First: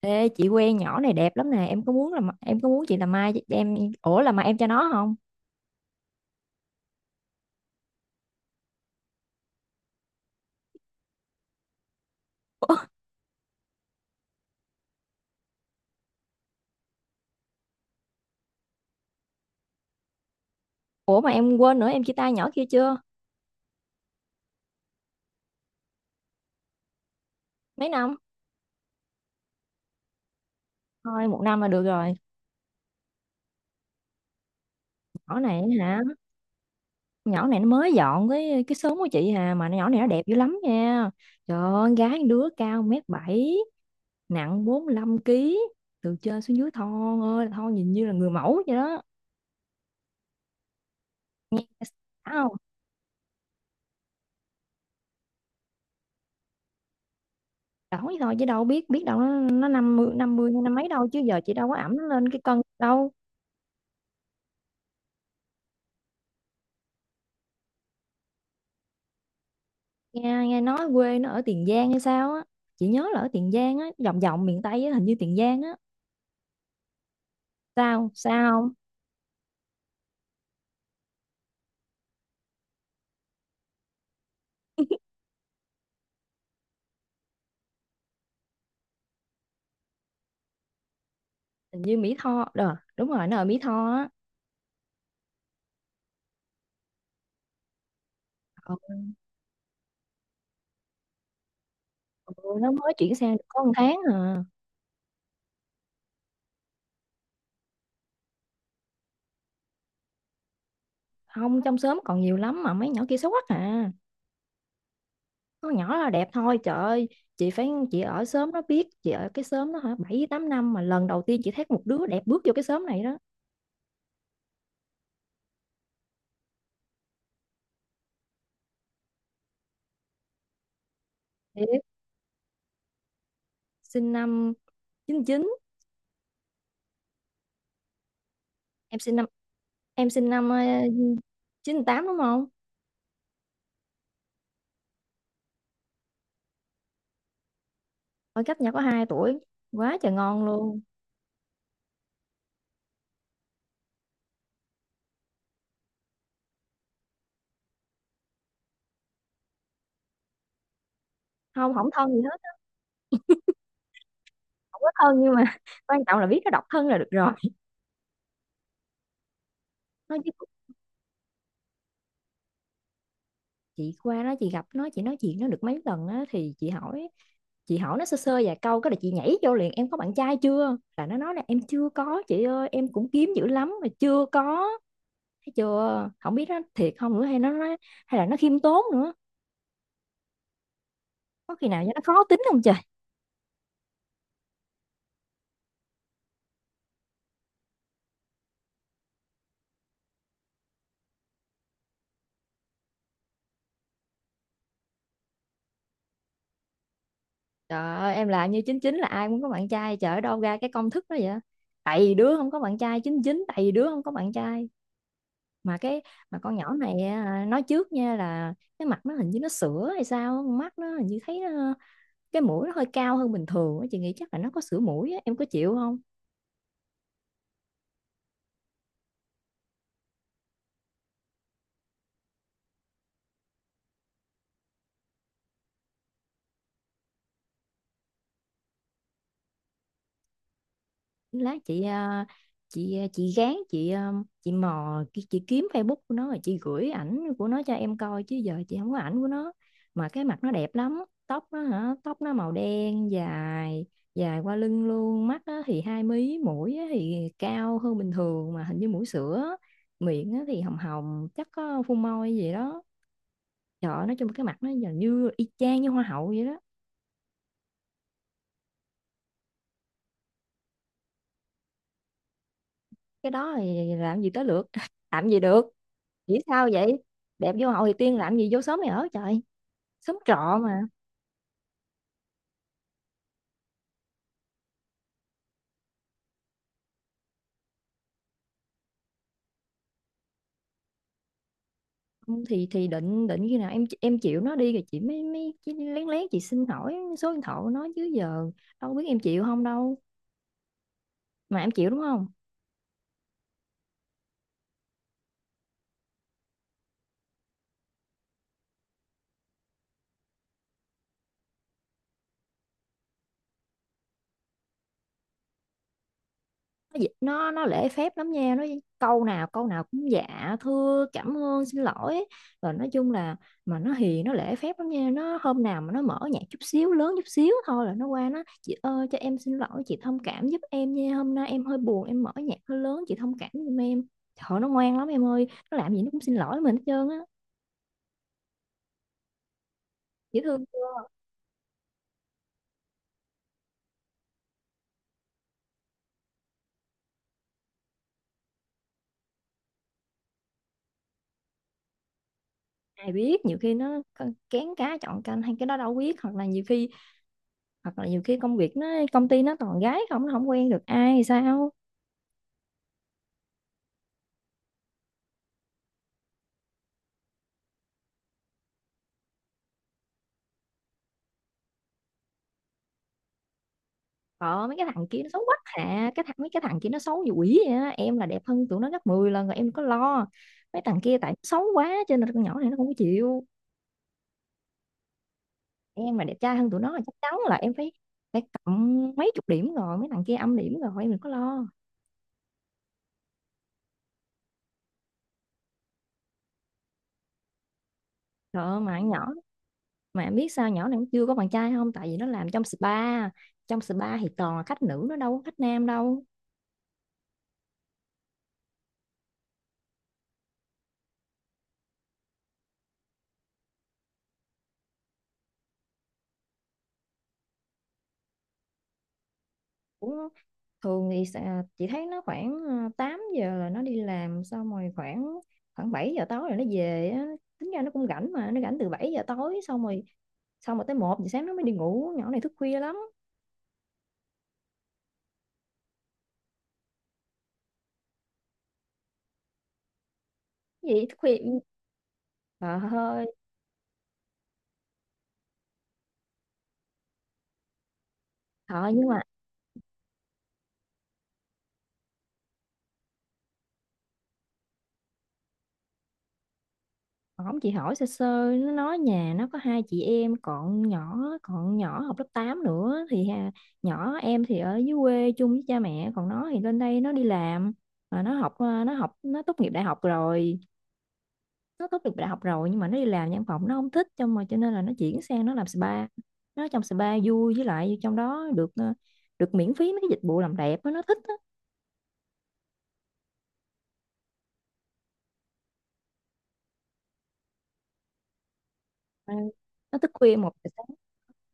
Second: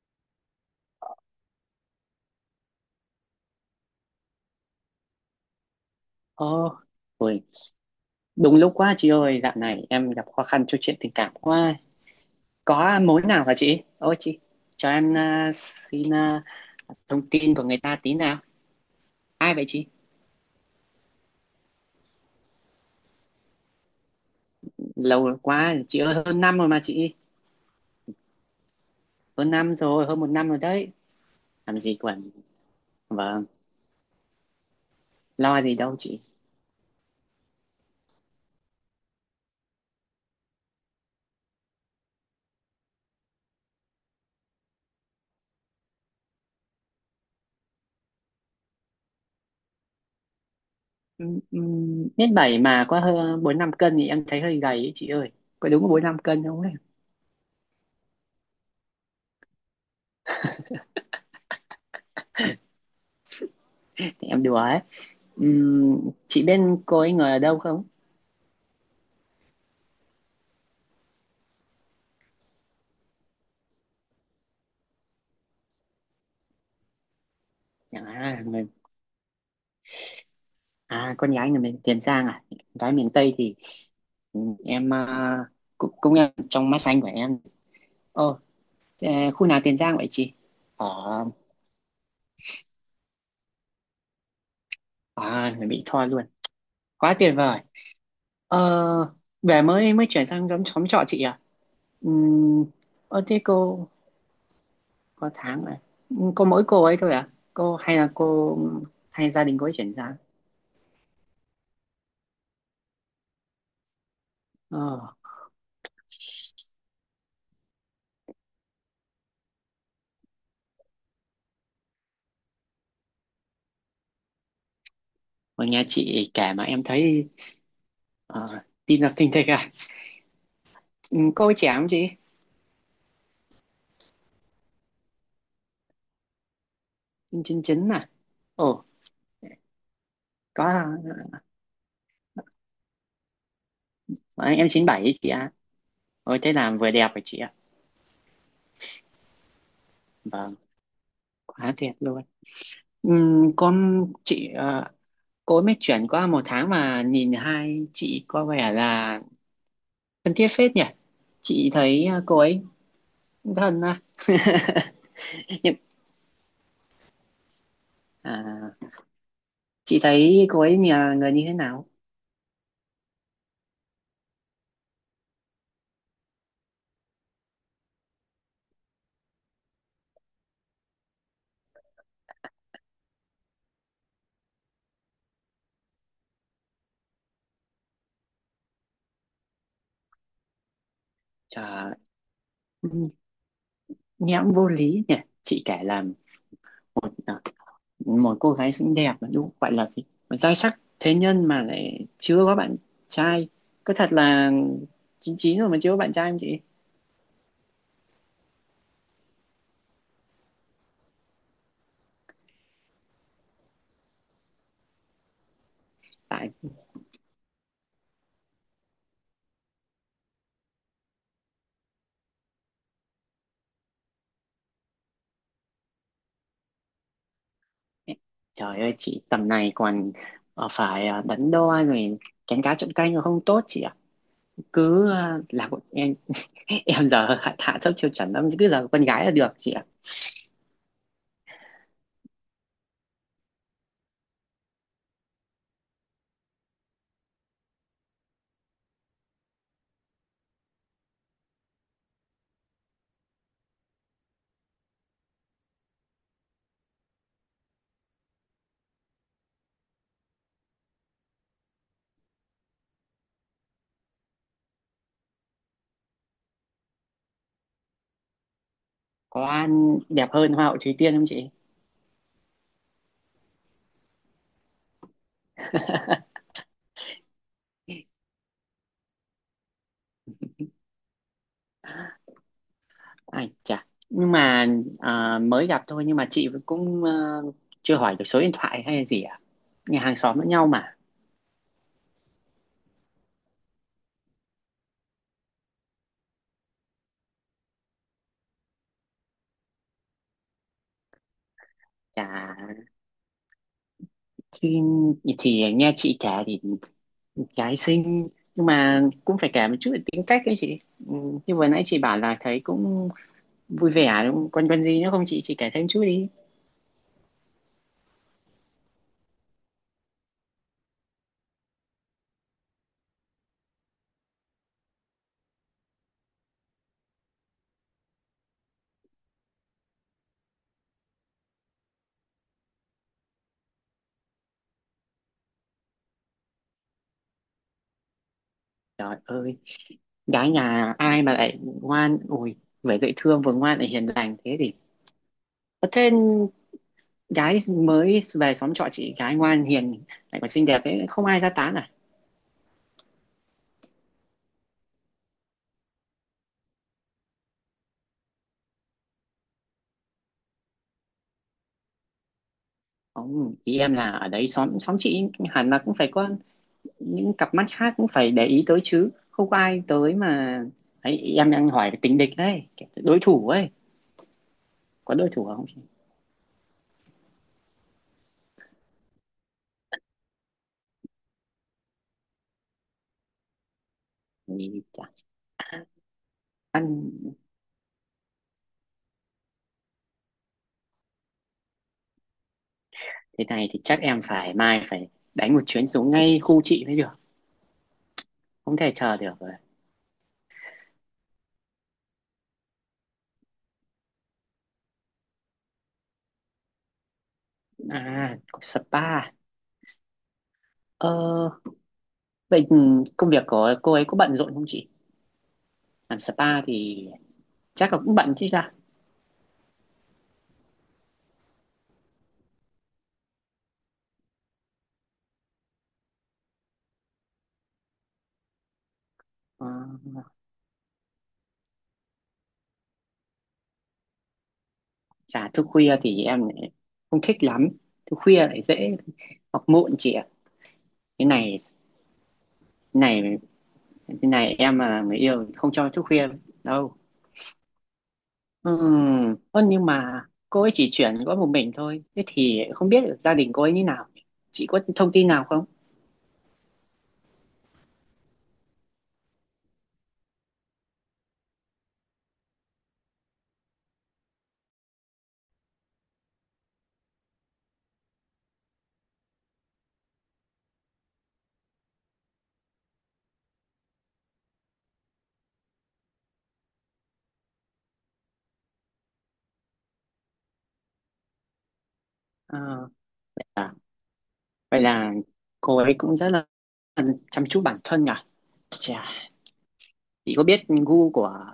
Ê, chị quen nhỏ này đẹp lắm nè. Em có muốn làm, em có muốn chị làm mai em ủa làm mà em cho nó không? Ồ, ôi, đúng lúc quá chị ơi, dạo này em gặp khó khăn trong chuyện tình cảm quá. Có mối nào hả chị? Ôi chị, cho em xin thông tin của người ta tí nào. Ai vậy chị? Ủa mà em quên nữa, em chia tay nhỏ kia chưa Lâu quá, chị ơi, hơn năm rồi mà chị. mấy năm? Hơn năm rồi, hơn một năm rồi đấy. Thôi một năm là Làm được gì rồi. còn, vâng, Nhỏ này lo gì đâu hả? chị. Nhỏ này nó mới dọn cái xóm của chị hà, mà nhỏ này nó đẹp dữ lắm nha. Trời ơi, con gái đứa cao mét bảy, nặng 45 ký, từ trên xuống dưới thon ơi là thon, nhìn như là người mẫu vậy đó. Nghe Mét đã không? bảy mà có hơn bốn năm cân thì em thấy hơi gầy ấy chị ơi. Có đúng bốn năm cân không ấy? Đổ thôi chứ đâu biết, biết đâu nó năm mươi, năm mươi hay năm mấy đâu, chứ giờ chị đâu có ẵm nó lên cái cân đâu. Thì em đùa ấy. Chị bên cô ấy người ở đâu không? Nghe Nghe nói quê nó ở Tiền Giang hay sao á. Chị nhớ là ở Tiền Giang á, vòng vòng miền Tây á, hình như Tiền Giang á. Sao À, Sao người không? À, con gái người miền Tiền Giang à? Gái miền Tây thì ừ, em cũng cũng em trong mắt xanh của em. Ồ, thế khu nào Tiền Giang vậy chị? Ở Hình như Mỹ Tho. Đúng rồi, nó ở Mỹ Tho á. À, người Mỹ Tho luôn. Quá tuyệt vời. Ừ, Ờ, về mới mới chuyển sang giống xóm trọ chị à? ừ, Ừm, nó mới chuyển sang thế được có một cô tháng à. có tháng rồi. Cô mỗi cô ấy thôi à? Cô hay là cô hay gia đình cô ấy chuyển sang? Không, trong xóm còn nhiều lắm mà mấy nhỏ kia xấu quắc à, Ờ, có nhỏ là đẹp thôi. Trời ơi, chị phải, chị ở xóm nó biết, chị ở cái xóm đó hả bảy tám năm mà lần đầu tiên chị thấy một đứa đẹp bước vô cái xóm này đó. mà nghe chị kể mà em thấy ờ, tim đập thình thịch à? Cô ấy trẻ Thiệt, không chị? sinh năm chín chín. Chín chín chín à? Ồ. Em sinh năm, em sinh năm có à, chín tám đúng không? Đấy, em 97 ấy chị ạ. Ôi thế là vừa đẹp rồi chị ạ. Ở cách nhà có 2 tuổi, quá trời ngon Vâng, luôn. quá tuyệt luôn. Ừm, con chị ờ, cô ấy mới chuyển qua một tháng mà nhìn hai chị có vẻ là thân thiết phết nhỉ. Chị Không không thấy thân gì cô hết á, ấy thân à. không có thân nhưng mà Nhưng quan trọng là biết nó độc thân là được rồi. à, chị Nó chứ. thấy cô ấy nhà người như thế nào? Chị qua đó chị gặp nó, chị nói chuyện nó được mấy lần á thì chị hỏi, chị hỏi nó sơ sơ vài câu cái là chị nhảy vô liền, em có bạn trai chưa, là nó nói là em chưa có chị ơi, em cũng kiếm dữ lắm mà chưa có. Thấy chưa, không biết nó thiệt không nữa hay nó nói, hay là nó khiêm tốn nữa, có Trời khi nào cho ơi, nó khó tính không trời. ừm, nghe cũng vô lý nhỉ. Chị kể làm ờ, một cô gái xinh đẹp là đúng gọi là gì, mà giai sắc thế nhân mà lại chưa có bạn trai. Có thật là chín chín rồi mà chưa có bạn trai không chị? Trời ơi, em là như chín chín là ai cũng có bạn trai, trời ơi, đâu ra cái công thức đó vậy. Tại vì đứa không có bạn trai chín chín, tại vì đứa không có bạn trai, mà cái, mà tại con nhỏ này à, nói trước nha là cái mặt nó hình như nó sữa hay sao, mắt nó hình như thấy nó, cái mũi nó hơi cao hơn bình thường á. Chị nghĩ chắc là nó có sữa mũi á. Em có chịu không? Trời ơi chị tầm này còn phải đắn đo rồi, kén cá chọn canh rồi không tốt chị ạ. Cứ là một em. Em giờ hạ thấp tiêu chuẩn lắm, cứ là con gái là được chị ạ. Lát chị à, chị chị gán chị à, chị mò chị kiếm Facebook của nó rồi chị gửi ảnh của nó cho em coi, chứ giờ chị không có ảnh của nó mà cái mặt nó đẹp lắm. Tóc nó hả, tóc nó màu đen dài, dài qua lưng luôn, mắt á thì hai mí, mũi á thì cao hơn bình thường mà hình như mũi sữa, miệng á thì hồng hồng chắc có phun môi gì đó. Trời ơi, nói chung cái mặt nó gần như y chang như hoa hậu vậy đó. Có ăn đẹp hơn hoa hậu Thúy Tiên không chị? Cái đó thì làm gì tới lượt làm gì được. Nghĩ sao vậy, đẹp vô hậu thì tiên làm gì vô xóm này ở trời, xóm trọ mà. Ai chà, nhưng mà mới gặp thôi, nhưng mà chị cũng chưa hỏi được số điện thoại hay là gì à? Nhà hàng xóm lẫn nhau mà. Không, thì thì định định khi nào em chịu nó đi rồi chị mới mới chị lén lén chị xin hỏi số điện thoại của nó, chứ giờ đâu biết em chịu không đâu. Mà em chịu đúng không? Chà, thì, thì nghe chị kể thì gái xinh, nhưng mà cũng phải kể một chút về tính cách ấy chị. Ừ, như vừa nãy chị bảo là thấy cũng vui vẻ đúng không? Còn còn gì nữa không chị? Chị kể thêm chút đi. Nó lễ phép lắm nha, nó câu nào cũng dạ thưa cảm ơn xin lỗi ấy. Rồi nói chung là, mà nó hiền, nó lễ phép lắm nha, nó hôm nào mà nó mở nhạc chút xíu lớn chút xíu thôi là nó qua nó chị ơi cho em xin lỗi, chị thông cảm giúp em nha, hôm nay em hơi buồn em mở nhạc hơi lớn, chị thông cảm giùm em. Trời ơi, nó ngoan lắm em ơi, nó làm gì nó cũng xin lỗi mình hết trơn á. Trời ơi, Dễ gái thương nhà chưa? ai mà lại ngoan, ui, vừa dễ thương vừa ngoan lại hiền lành thế thì. Thế gái mới về xóm trọ chị, gái ngoan hiền lại còn xinh đẹp ấy, không ai ra tán à? Ai biết, nhiều khi kén cá chọn canh hay cái đó đâu biết, hoặc là nhiều khi, hoặc là nhiều khi công việc nó, công ty nó toàn gái không, nó không quen được ai thì sao. Không, ý em là ở đấy xóm xóm chị hẳn là cũng phải có những cặp mắt khác cũng phải để ý tới chứ, không có ai tới mà. Ấy, em đang hỏi về tình địch đấy, đối thủ ấy. Ờ, mấy cái thằng Có kia nó đối xấu thủ quá không? hả, cái thằng mấy cái thằng kia nó xấu như quỷ vậy á, em là đẹp hơn tụi nó gấp 10 lần rồi, em có lo. Mấy thằng kia tại nó xấu quá cho nên con nhỏ này nó không có chịu. Thì Em mà đẹp trai hơn tụi ăn nó là chắc chắn là em phải, phải cộng mấy chục điểm rồi, mấy thằng kia âm điểm rồi, em đừng có lo. thế này thì chắc em phải mai phải đánh một chuyến xuống ngay khu chị mới được, Trời không ơi, mà thể con chờ nhỏ, được rồi. mà em biết sao nhỏ này nó chưa có bạn trai không, tại vì nó làm trong spa, trong spa thì toàn là khách nữ, nó đâu có khách nam đâu. À, có spa. ờ Vậy công việc của cô ấy có bận rộn không chị? Làm spa thì chắc là cũng bận chứ sao. Cũng thường thì chị thấy nó khoảng 8 giờ là nó đi làm xong rồi, khoảng, khoảng 7 giờ tối rồi nó về á. Tính ra nó cũng rảnh mà, nó rảnh từ 7 giờ tối Ờ, xong rồi, xong rồi tới một giờ sáng nó mới đi ngủ, nhỏ này thức khuya lắm. Chả thức khuya thì em lại không thích lắm, thức khuya lại dễ học muộn chị ạ. Cái gì thức cái khuya, này trời cái ơi. này cái này em mà người yêu thì không cho thức khuya đâu. Trời nhưng mà Ơ nhưng mà cô ấy chỉ chuyển có một mình thôi, thế thì không biết được gia đình cô ấy như nào. Chị có thông tin nào không? ổng chị hỏi sơ sơ nó nói nhà nó có hai chị em, còn nhỏ, còn nhỏ học lớp 8 nữa thì ha, nhỏ em thì ở dưới quê chung với cha mẹ, còn nó thì lên đây nó đi làm. Mà nó học nó học nó tốt nghiệp đại học rồi. Nó tốt nghiệp đại học rồi nhưng mà nó đi làm văn phòng nó không thích cho mà, cho nên là nó chuyển sang nó làm spa. Nó trong spa vui, với lại trong đó được được miễn phí mấy cái dịch vụ làm đẹp á, nó thích á. Ờ, À, vậy là cô ấy cũng rất là chăm chút bản thân nhỉ. Chà, Ừ. Nó thức chị khuya có một biết giờ sáng. gu của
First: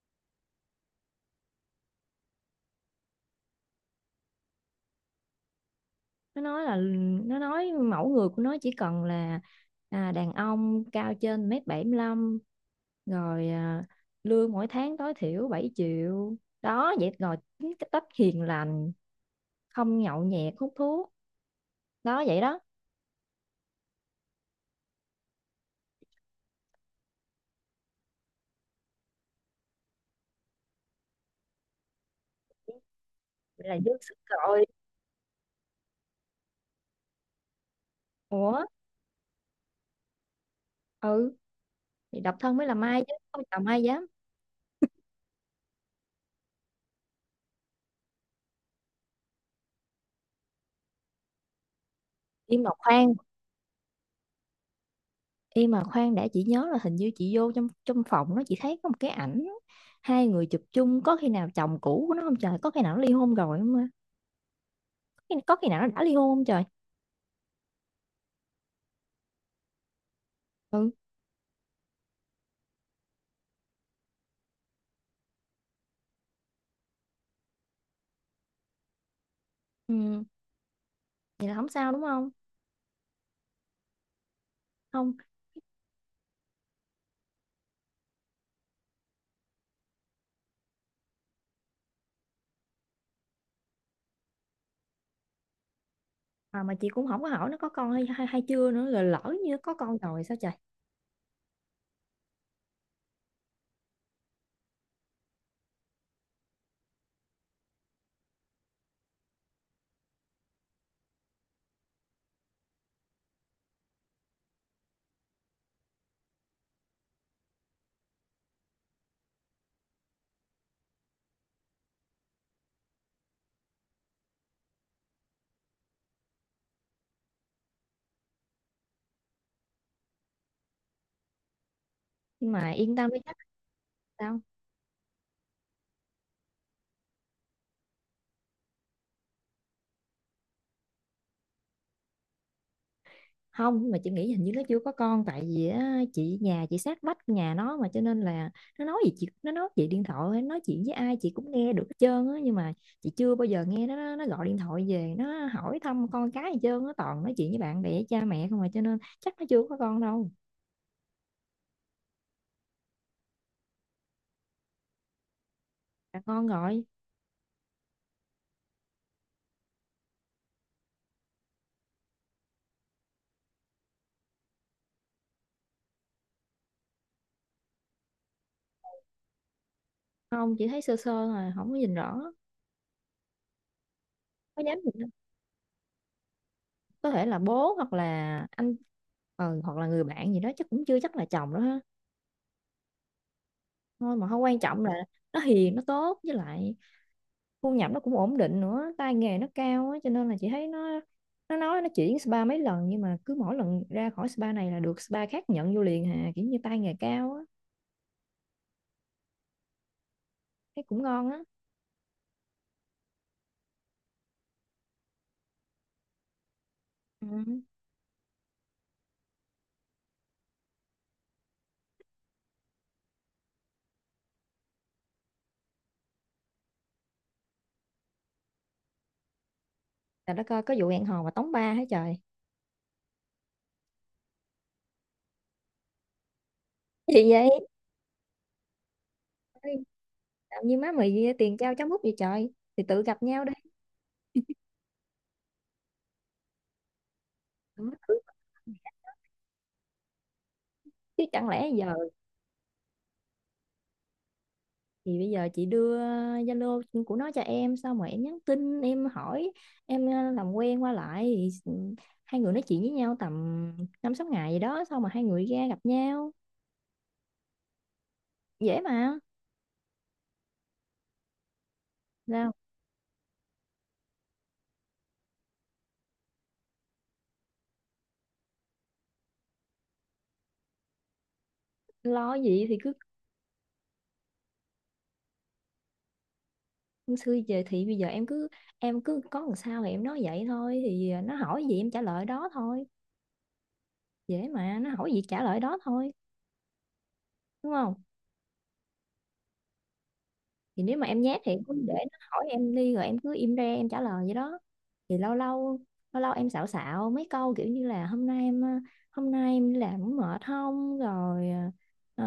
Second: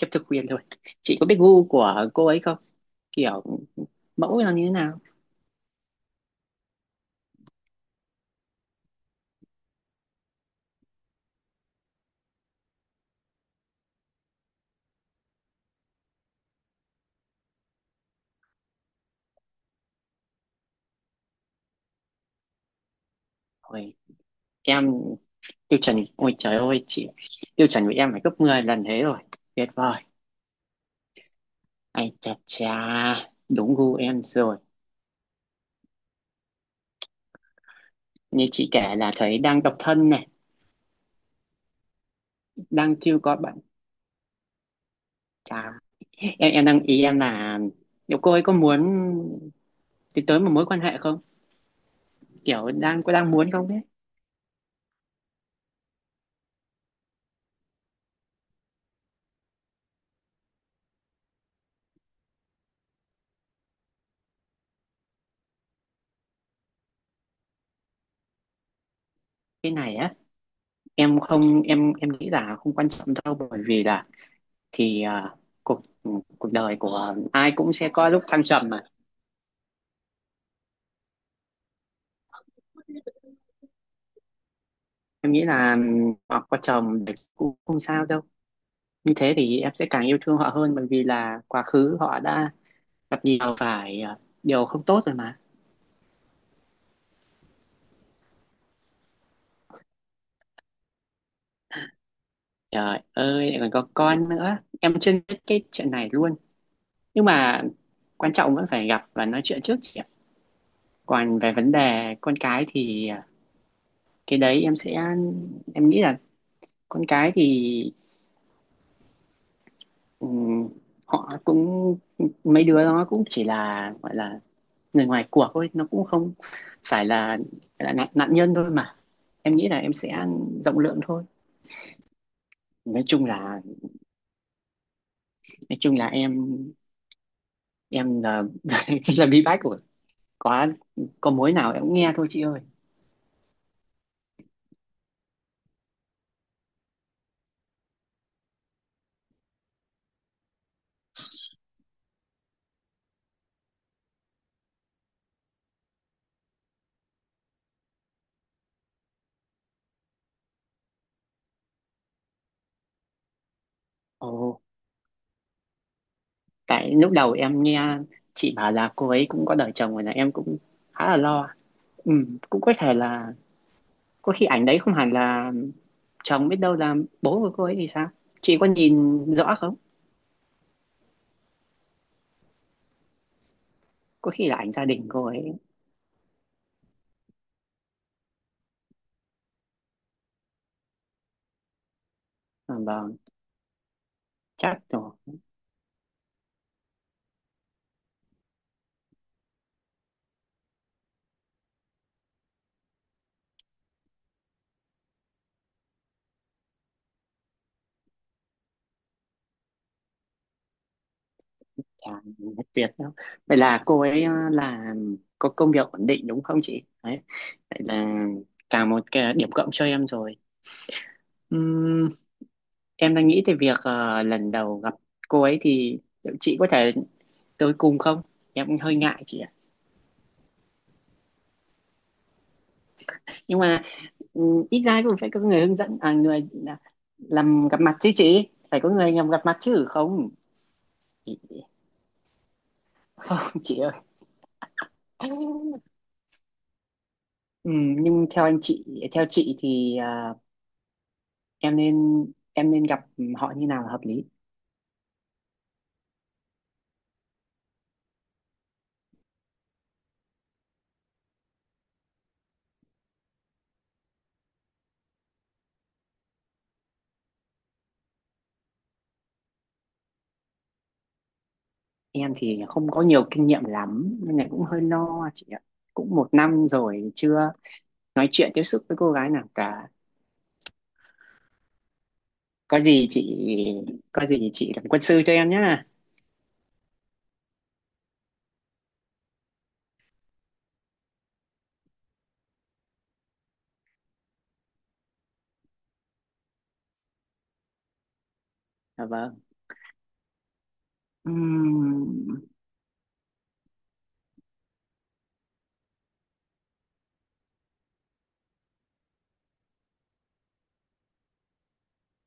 khiếp thực quyền thôi, chị có biết gu của cô ấy không, kiểu mẫu là như thế nào? Nó nói là, nó nói mẫu người của nó chỉ cần là à, đàn ông cao trên mét bảy mươi lăm, rồi à, lương mỗi tháng tối thiểu 7 triệu đó, vậy rồi tính cái cách hiền lành, không nhậu nhẹt hút thuốc đó, vậy đó. Ôi em tiêu chuẩn, ôi trời ơi chị, tiêu chuẩn của em phải gấp 10 lần thế rồi. Tuyệt vời, ai chà chà, Vậy đúng là dư gu sức em rồi. rồi. Như Ủa, chị kể là thấy đang độc thân này, ừ, thì độc thân mới làm đang ai chứ chưa có không, bạn. chồng ai dám. Chà, em đang ý em là liệu cô ấy có muốn tiến tới một mối quan hệ không, Im kiểu mà đang có khoan, đang muốn không ấy. im mà khoan đã, chị nhớ là hình như chị vô trong, trong phòng nó chị thấy có một cái ảnh hai người chụp chung, có khi nào chồng cũ của nó không trời, có khi nào nó ly hôn rồi không à? Có khi, có khi nào nó đã ly hôn không trời. Cái này á, Ừ, em không em em nghĩ là không quan trọng đâu, bởi vì là thì cuộc cuộc đời của ai cũng sẽ có lúc thăng trầm mà. ừ. Vậy là không sao đúng không? Không. Em nghĩ là họ có chồng thì cũng không sao đâu, như thế thì em sẽ càng yêu thương họ hơn, bởi vì là quá khứ họ đã gặp nhiều phải điều không tốt rồi mà. À, mà chị cũng không có hỏi nó có con hay hay, hay chưa nữa, rồi lỡ như có con rồi sao trời. Trời ơi, lại còn có con nữa, em chưa biết cái chuyện này luôn. Nhưng mà quan trọng vẫn phải gặp và nói chuyện trước chị ạ. Còn về vấn đề con cái thì cái đấy em sẽ, em nghĩ là con cái thì, ừ, họ cũng, mấy đứa nó cũng chỉ là gọi là người ngoài cuộc thôi, nó cũng không phải là nạn nhân thôi mà. Em nghĩ là em sẽ rộng lượng thôi. Nhưng mà yên Nói tâm đi, chung chắc. là, Sao? nói chung là em là chỉ là bí bách của, có có mối nào em cũng nghe thôi chị ơi. Không, mà chị nghĩ hình như nó chưa có con, tại vì á, chị nhà chị sát vách nhà nó mà, cho nên là nó nói gì chị, nó nói chị điện thoại hay nói chuyện với ai chị cũng nghe được hết trơn á, nhưng mà chị chưa bao giờ nghe nó gọi điện thoại về nó hỏi thăm con cái gì trơn á, toàn nói chuyện với bạn bè cha mẹ không, mà cho nên chắc nó chưa có con đâu. Ồ, Là con gọi. tại lúc đầu em nghe chị bảo là cô ấy cũng có đời chồng rồi là em cũng khá là lo. Ừ, cũng có thể là có khi ảnh đấy không hẳn là chồng, biết đâu là bố của cô ấy thì sao. Chị có nhìn rõ không? Không, chị thấy sơ sơ mà không có nhìn rõ. Có khi là Có ảnh nhắn gia gì đình đâu. cô ấy. Có thể là bố hoặc là anh, ờ, hoặc là người bạn gì đó, chắc cũng chưa chắc là chồng đó ha. À, vâng. Thôi mà không quan Chắc trọng, là rồi. nó hiền, nó tốt, với lại thu nhập nó cũng ổn định nữa, tay nghề nó cao á, cho nên là chị thấy nó nói nó chuyển spa mấy lần nhưng mà cứ mỗi lần ra khỏi spa này là được spa khác nhận vô liền hà, kiểu như tay nghề cao á, thấy cũng ngon á. Chà, nhất tuyệt đâu, vậy là cô ấy là có công việc ổn định đúng không chị đấy. Ừ. Vậy là cả một cái điểm cộng cho em rồi. Ừm, em đang nghĩ về việc lần đầu gặp cô ấy thì liệu chị có thể tới cùng không, em cũng hơi ngại chị ạ. Là đó coi có vụ hẹn hò mà tống ba hả trời. Nhưng mà ít ra cũng phải có người hướng dẫn, người Gì vậy? làm gặp mặt chứ, chị phải có người làm gặp mặt Ê, chứ không. làm như má mày tiền trao cháo múc vậy trời, thì tự gặp Không nhau đi. chị ơi. Ừ, Ừ, tự- nhưng theo anh chị, theo chị thì Chứ chẳng lẽ em giờ, nên, em nên gặp họ như nào là hợp lý? thì bây giờ chị đưa Zalo của nó cho em xong rồi em nhắn tin em hỏi em làm quen qua lại thì hai người nói chuyện với nhau tầm năm sáu ngày gì đó xong mà hai người ra gặp nhau, dễ mà. Em Sao? thì không có nhiều kinh nghiệm lắm nên này cũng hơi lo chị ạ. Cũng một năm rồi chưa nói chuyện tiếp xúc với cô gái nào cả. Lo gì, thì có cứ gì chị có gì chị làm quân sư cho em nhá. xưa giờ thì bây giờ em cứ có làm sao thì em nói vậy thôi, thì nó hỏi gì em trả lời đó thôi, dễ mà, nó hỏi gì trả lời đó thôi, đúng không? Dạ vâng. Thì nếu mà em nhát thì em cứ để nó Ừm, hỏi em đi rồi em cứ im re em trả lời vậy đó. Thì lâu lâu em xạo xạo mấy câu kiểu như là hôm nay em đi làm cũng mệt không rồi, ờ,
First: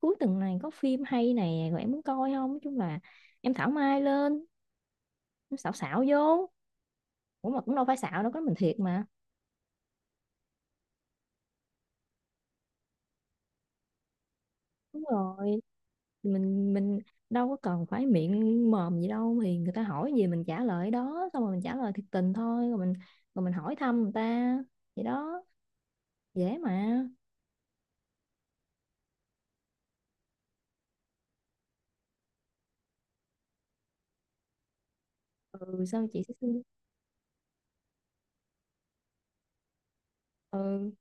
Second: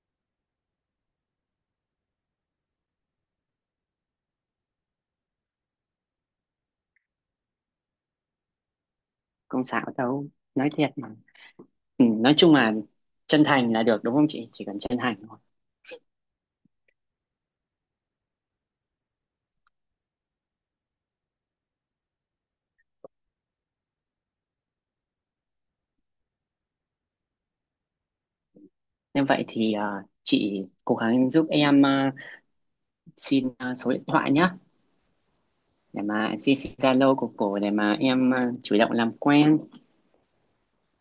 cuối tuần này có phim hay này rồi em muốn coi không, nói chung là em thảo mai lên, em xạo xạo vô. Ủa mà cũng đâu phải xạo đâu, có mình thiệt mà. không xạo đâu, nói thiệt mà. Ừ, nói chung là chân thành là được đúng không chị, chỉ cần chân Đúng thành thôi. rồi, mình đâu có cần phải miệng mồm gì đâu, thì người ta hỏi gì mình trả lời đó, xong rồi mình trả lời thiệt tình thôi, rồi mình, rồi mình hỏi thăm người ta vậy đó, dễ mà. Nên vậy thì chị cố gắng giúp em xin số điện thoại nhá, Ừ, để sao chị sẽ mà chị xin. xin Zalo của cổ để mà em chủ động làm quen. Ừ,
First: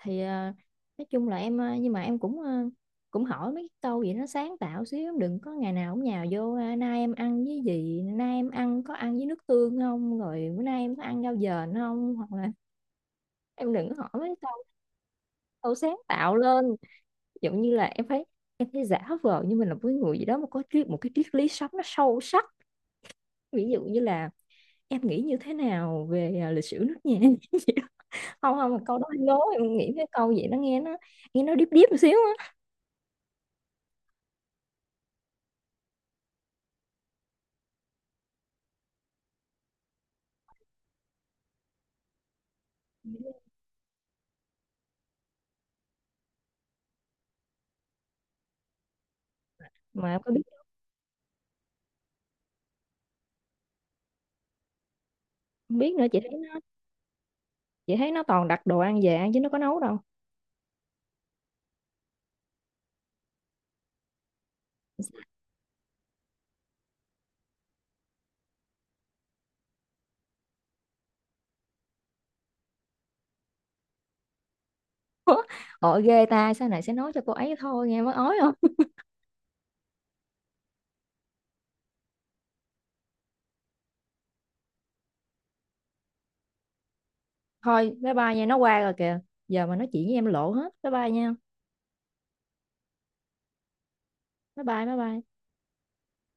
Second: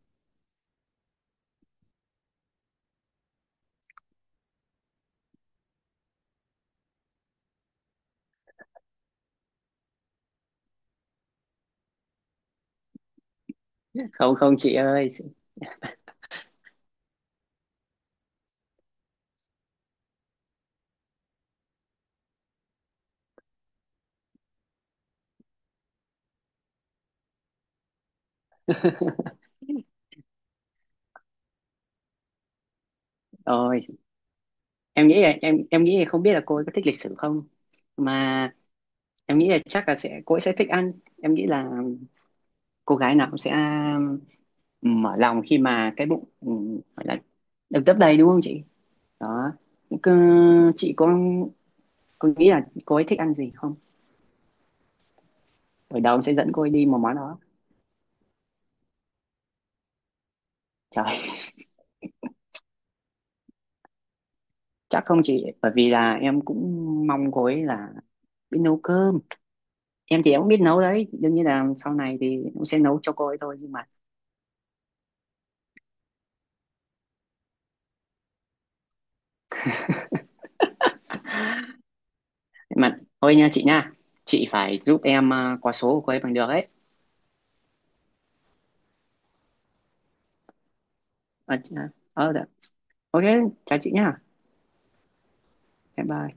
thì à, nói chung là em à, nhưng mà em cũng à, cũng hỏi mấy câu gì nó sáng tạo xíu, đừng có ngày nào cũng nhào vô à, nay em ăn với gì, nay em ăn có ăn với nước tương không, rồi bữa nay em có ăn rau dền không, hoặc là em đừng có hỏi mấy Không câu, không chị ơi. câu sáng tạo lên. Giống như là em thấy giả vờ như mình là với người gì đó mà có triết một cái triết lý sống nó sâu sắc, ví dụ như là em nghĩ như thế nào về à, lịch sử nước nhà. Không không, câu đó hơi lố, em nghĩ cái câu vậy nó nghe nó, nghe nó điếp điếp một xíu á. Rồi em nghĩ là, em nghĩ là không biết là cô ấy có thích lịch sử không, mà em nghĩ là chắc là sẽ cô ấy sẽ thích ăn. Em nghĩ là cô gái nào cũng sẽ um, mở lòng khi mà cái bụng, gọi là được lấp đầy đúng không chị. Đó. Mà Cứ, em có biết chị có nghĩ là cô ấy thích ăn gì không, không, biết ở nữa đầu chị em thấy sẽ dẫn nó, cô ấy đi một món đó. chị thấy nó toàn đặt đồ ăn về ăn chứ nó có nấu đâu. Trời, chắc không chị, bởi vì là em cũng mong cô ấy là biết nấu cơm. Em thì em cũng biết nấu đấy, đương nhiên là sau này thì cũng sẽ nấu cho cô ấy thôi. Nhưng Ôi ghê ta, sau này sẽ nói cho cô ấy thôi, nghe mới ói không. mà thôi nha, chị phải giúp em qua số của cô ấy bằng được ấy. Thôi, bye bye nha, nó qua rồi kìa, giờ mà nói chuyện với em lộ hết, bye bye nha. À, chị, dạ. Ok, chào chị nha, Bye bye, bye bye. bye bye.